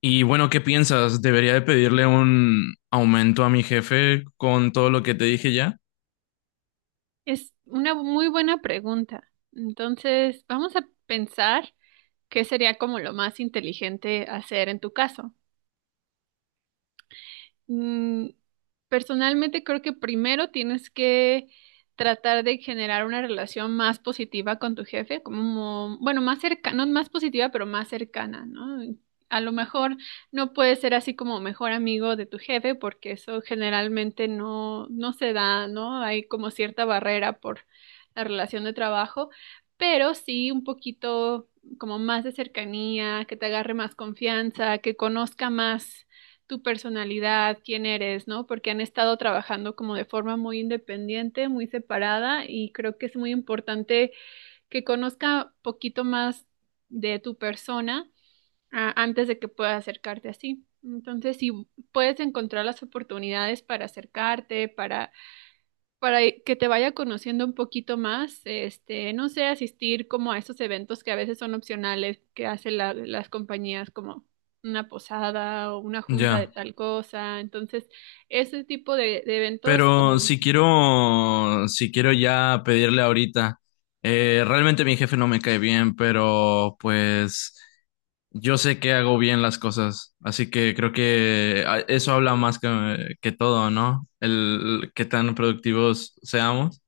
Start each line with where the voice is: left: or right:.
left: Y bueno, ¿qué piensas? ¿Debería de pedirle un aumento a mi jefe con todo lo que te dije ya?
right: Es una muy buena pregunta. Entonces, vamos a pensar qué sería como lo más inteligente hacer en tu caso. Mm. Personalmente creo que primero tienes que tratar de generar una relación más positiva con tu jefe, como, bueno, más cercana, no más positiva, pero más cercana, ¿no? A lo mejor no puedes ser así como mejor amigo de tu jefe, porque eso generalmente no, no se da, ¿no? Hay como cierta barrera por la relación de trabajo, pero sí un poquito como más de cercanía, que te agarre más confianza, que conozca más tu personalidad, quién eres, ¿no? Porque han estado trabajando como de forma muy independiente, muy separada y creo que es muy importante que conozca poquito más de tu persona, antes de que pueda acercarte así. Entonces, si puedes encontrar las oportunidades para acercarte, para que te vaya conociendo un poquito más, este, no sé, asistir como a esos eventos que a veces son opcionales, que hacen las compañías como una posada o una junta de
left: Ya.
right: tal cosa. Entonces, ese tipo de eventos
left: Pero
right: como
left: si quiero ya pedirle ahorita, realmente mi jefe no me cae bien, pero pues yo sé que hago bien las cosas, así que creo que eso habla más que todo, ¿no? El, qué tan productivos seamos.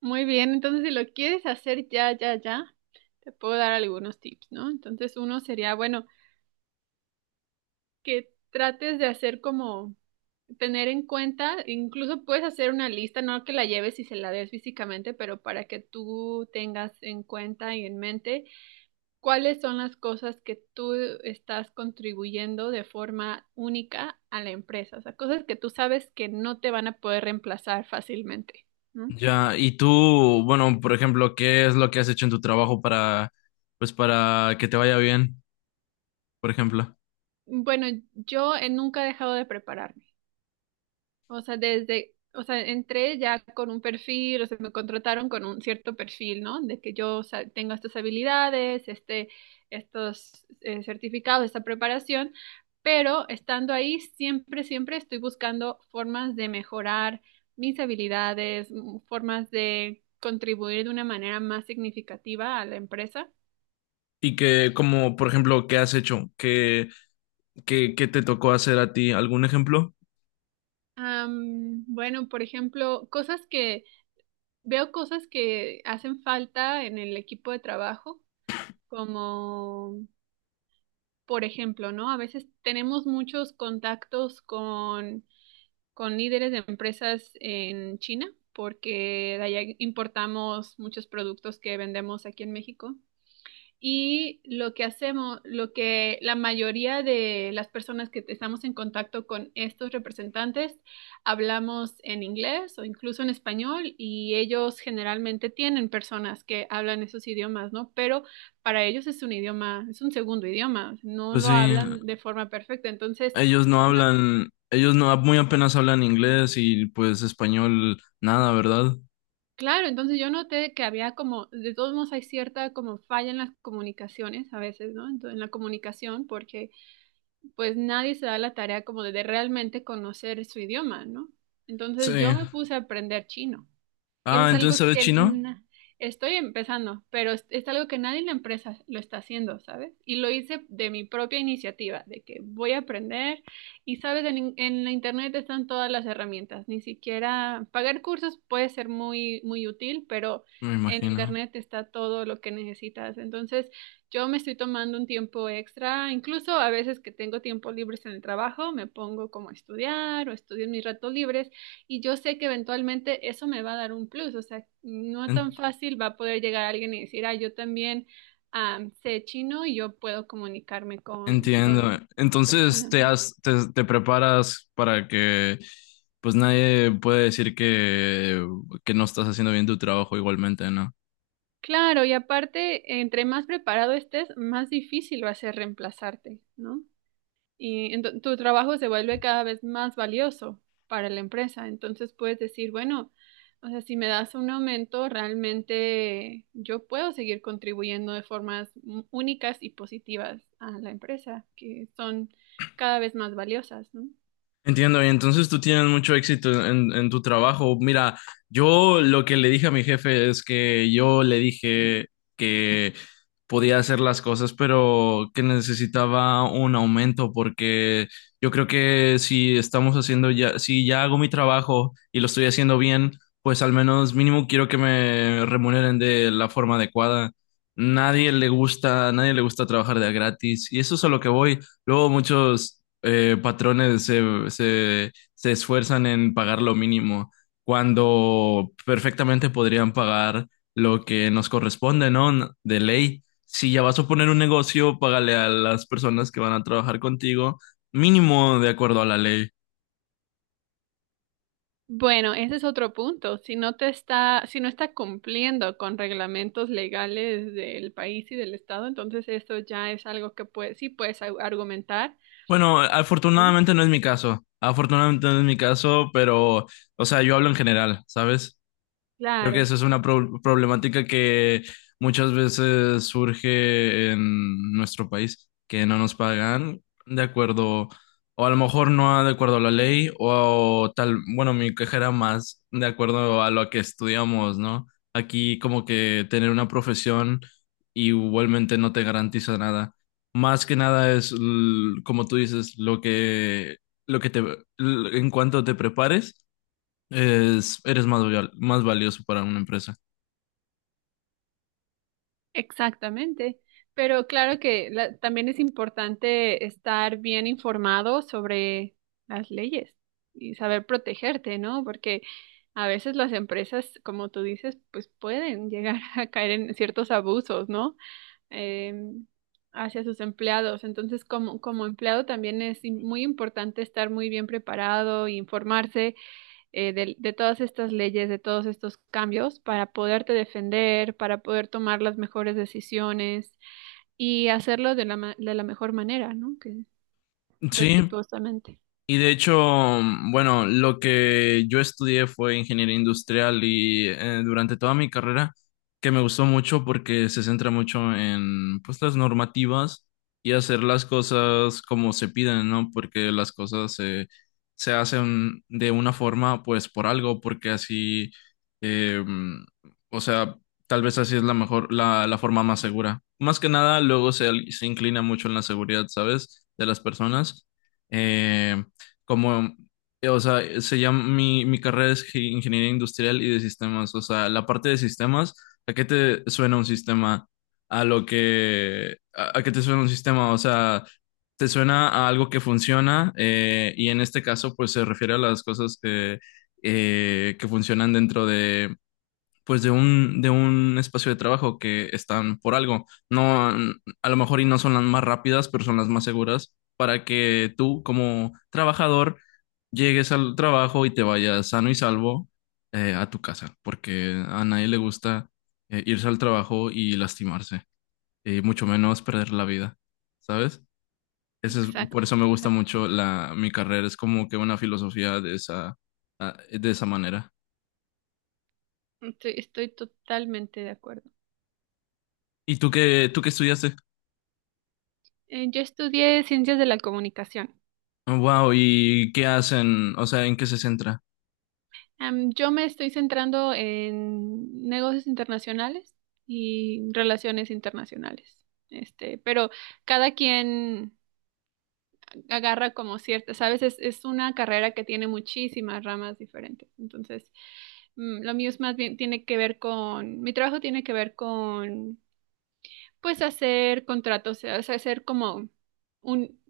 right: muy bien. Entonces, si lo quieres hacer ya, ya, ya, te puedo dar algunos tips, ¿no? Entonces, uno sería, bueno, que trates de hacer como tener en cuenta, incluso puedes hacer una lista, no que la lleves y se la des físicamente, pero para que tú tengas en cuenta y en mente cuáles son las cosas que tú estás contribuyendo de forma única a la empresa, o sea, cosas que tú sabes que no te van a poder reemplazar fácilmente. ¿No?
left: Ya, y tú, bueno, por ejemplo, ¿qué es lo que has hecho en tu trabajo para, pues, para que te vaya bien, por ejemplo?
right: Bueno, yo he nunca he dejado de prepararme. O sea, desde, o sea, entré ya con un perfil, o sea, me contrataron con un cierto perfil, ¿no? De que yo, o sea, tengo estas habilidades, este, estos certificados, esta preparación, pero estando ahí, siempre, siempre estoy buscando formas de mejorar mis habilidades, formas de contribuir de una manera más significativa a la empresa.
left: Y que, como, por ejemplo, ¿qué has hecho? ¿Qué te tocó hacer a ti? ¿Algún ejemplo?
right: Bueno, por ejemplo, cosas que hacen falta en el equipo de trabajo como, por ejemplo, ¿no? A veces tenemos muchos contactos con líderes de empresas en China, porque de allá importamos muchos productos que vendemos aquí en México. Y lo que hacemos, lo que la mayoría de las personas que estamos en contacto con estos representantes hablamos en inglés o incluso en español y ellos generalmente tienen personas que hablan esos idiomas, ¿no? Pero para ellos es un idioma, es un segundo idioma, no
left: Pues
right: lo
left: sí,
right: hablan de forma perfecta. Entonces, una-
left: ellos no, muy apenas hablan inglés y pues español, nada, ¿verdad?
right: claro, entonces yo noté que había como, de todos modos hay cierta como falla en las comunicaciones a veces, ¿no? En la comunicación porque pues nadie se da la tarea como de realmente conocer su idioma, ¿no?
left: Sí.
right: Entonces yo me puse a aprender chino. Y eso
left: Ah,
right: es
left: entonces
right: algo
left: sabes
right: que
left: chino,
right: estoy empezando, pero es algo que nadie en la empresa lo está haciendo, ¿sabes? Y lo hice de mi propia iniciativa, de que voy a aprender y, ¿sabes? En la internet están todas las herramientas, ni siquiera pagar cursos puede ser muy, muy útil, pero
left: me
right: en
left: imagino.
right: internet está todo lo que necesitas. Entonces, yo me estoy tomando un tiempo extra, incluso a veces que tengo tiempo libres en el trabajo, me pongo como a estudiar o estudio en mis ratos libres y yo sé que eventualmente eso me va a dar un plus, o sea, no tan fácil va a poder llegar alguien y decir, ah, yo también sé chino y yo puedo comunicarme con
left: Entiendo. Entonces
right: personas. ¿No?
left: te preparas para que pues nadie puede decir que no estás haciendo bien tu trabajo igualmente, ¿no?
right: Claro, y aparte, entre más preparado estés, más difícil va a ser reemplazarte, ¿no? Y tu trabajo se vuelve cada vez más valioso para la empresa. Entonces puedes decir, bueno, o sea, si me das un aumento, realmente yo puedo seguir contribuyendo de formas únicas y positivas a la empresa, que son cada vez más valiosas, ¿no?
left: Entiendo, y entonces tú tienes mucho éxito en tu trabajo. Mira, yo lo que le dije a mi jefe es que yo le dije que podía hacer las cosas, pero que necesitaba un aumento, porque yo creo que si ya hago mi trabajo y lo estoy haciendo bien, pues al menos mínimo quiero que me remuneren de la forma adecuada. Nadie le gusta trabajar de a gratis, y eso es a lo que voy. Luego muchos patrones se esfuerzan en pagar lo mínimo cuando perfectamente podrían pagar lo que nos corresponde, ¿no? De ley. Si ya vas a poner un negocio, págale a las personas que van a trabajar contigo mínimo de acuerdo a la ley.
right: Bueno, ese es otro punto. Si no está cumpliendo con reglamentos legales del país y del estado, entonces eso ya es algo que puede, sí puedes argumentar,
left: Bueno,
right: ¿no?
left: afortunadamente no es mi caso. Afortunadamente no es mi caso, pero, o sea, yo hablo en general, ¿sabes? Creo que
right: Claro.
left: eso es una problemática que muchas veces surge en nuestro país, que no nos pagan de acuerdo, o a lo mejor no de acuerdo a la ley, o tal, bueno, mi queja era más de acuerdo a lo que estudiamos, ¿no? Aquí como que tener una profesión igualmente no te garantiza nada. Más que nada es, como tú dices, lo que en cuanto te prepares es, eres más, más valioso para una empresa.
right: Exactamente, pero claro que también es importante estar bien informado sobre las leyes y saber protegerte, ¿no? Porque a veces las empresas, como tú dices, pues pueden llegar a caer en ciertos abusos, ¿no? Eh, hacia sus empleados. Entonces, como, como empleado también es muy importante estar muy bien preparado, e informarse de todas estas leyes, de todos estos cambios, para poderte defender, para poder tomar las mejores decisiones y hacerlo de la mejor manera, ¿no? Que
left: Sí,
right: respetuosamente.
left: y de hecho, bueno, lo que yo estudié fue ingeniería industrial y durante toda mi carrera, que me gustó mucho porque se centra mucho en pues las normativas y hacer las cosas como se piden, ¿no? Porque se hacen de una forma pues por algo, porque así, eh, mm, o sea, tal vez así es la forma más segura. Más que nada, luego se inclina mucho en la seguridad, ¿sabes? De las personas. Em, como, o sea, se llama, mi carrera es ingeniería industrial y de sistemas, o sea, la parte de sistemas, ¿a qué te suena un sistema? A lo que, a qué te suena un sistema, o sea, te suena a algo que funciona y en este caso, pues se refiere a las cosas que funcionan dentro de... pues de de un espacio de trabajo que están por algo. No, a lo mejor y no son las más rápidas, pero son las más seguras para que tú como trabajador llegues al trabajo y te vayas sano y salvo a tu casa, porque a nadie le gusta irse al trabajo y lastimarse, y mucho menos perder la vida, ¿sabes? Eso es,
right: Exacto,
left: por eso me gusta
right: exactamente.
left: mucho mi carrera, es como que una filosofía de esa, de esa manera.
right: Estoy, estoy totalmente de acuerdo.
left: ¿Y tú qué estudiaste?
right: Yo estudié ciencias de la comunicación.
left: Wow, ¿y qué hacen? O sea, ¿en qué se centra?
right: Yo me estoy centrando en negocios internacionales y relaciones internacionales. Este, pero cada quien agarra como ciertas, ¿sabes? Es una carrera que tiene muchísimas ramas diferentes. Entonces, lo mío es más bien, tiene que ver con, mi trabajo tiene que ver con, pues, hacer contratos, o sea, hacer como un,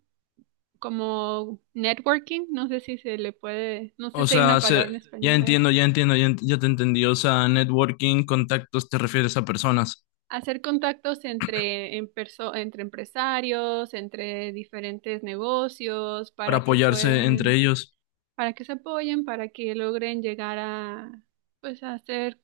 right: como networking, no sé si se le puede, no sé
left: O
right: si hay
left: sea,
right: una palabra en
left: ya
right: español a esto.
left: entiendo, ya entiendo, ya te entendí. O sea, networking, contactos, te refieres a personas
right: Hacer contactos entre empresarios, entre diferentes negocios,
left: para
right: para que
left: apoyarse entre
right: puedan
left: ellos.
right: para que se apoyen, para que logren llegar a, pues, a hacer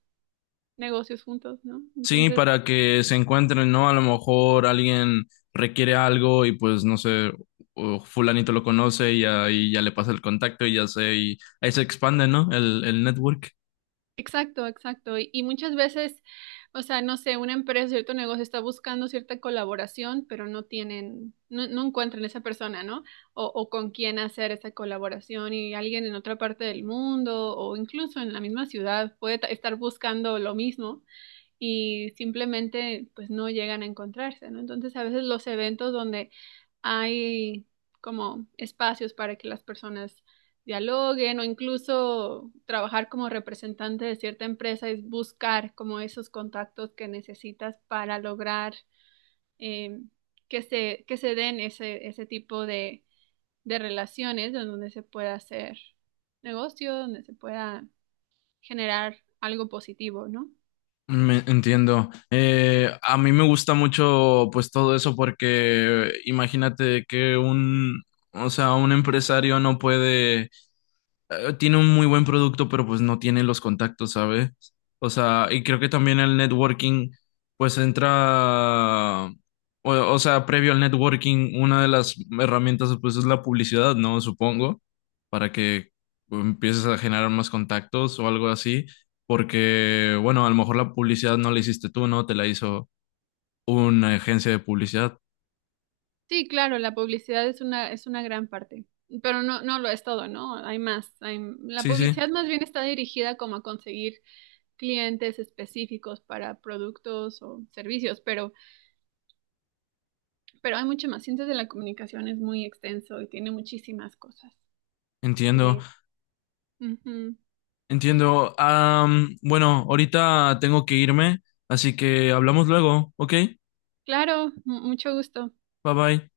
right: negocios juntos, ¿no?
left: Sí,
right: Entonces,
left: para que se encuentren, ¿no? A lo mejor alguien requiere algo y pues no sé, o fulanito lo conoce y ahí ya le pasa el contacto y ahí se expande, ¿no? El network.
right: exacto, exacto. Y muchas veces, o sea, no sé, una empresa, cierto negocio está buscando cierta colaboración, pero no tienen, no, no encuentran esa persona, ¿no? O con quién hacer esa colaboración y alguien en otra parte del mundo o incluso en la misma ciudad puede estar buscando lo mismo y simplemente pues no llegan a encontrarse, ¿no? Entonces a veces los eventos donde hay como espacios para que las personas dialoguen o incluso trabajar como representante de cierta empresa es buscar como esos contactos que necesitas para lograr eh, que se den ese tipo de relaciones en donde se pueda hacer negocio, donde se pueda generar algo positivo, ¿no?
left: Me entiendo. A mí me gusta mucho pues todo eso porque imagínate que o sea, un empresario no puede tiene un muy buen producto, pero pues no tiene los contactos, ¿sabes? O sea, y creo que también el networking, pues entra, o sea, previo al networking, una de las herramientas, pues es la publicidad, ¿no? Supongo, para que empieces a generar más contactos o algo así, porque, bueno, a lo mejor la publicidad no la hiciste tú, ¿no? Te la hizo una agencia de publicidad.
right: Sí, claro, la publicidad es una gran parte, pero no, no lo es todo, ¿no? Hay más. La
left: Sí, sí,
right: publicidad más bien está dirigida como a conseguir clientes específicos para productos o servicios, pero hay mucho más. Ciencias de la comunicación es muy extenso y tiene muchísimas cosas
left: entiendo.
right: que... Ujú.
left: Entiendo. Bueno, ahorita tengo que irme, así que hablamos luego, ¿ok?
right: Claro, mucho gusto.
left: Bye bye.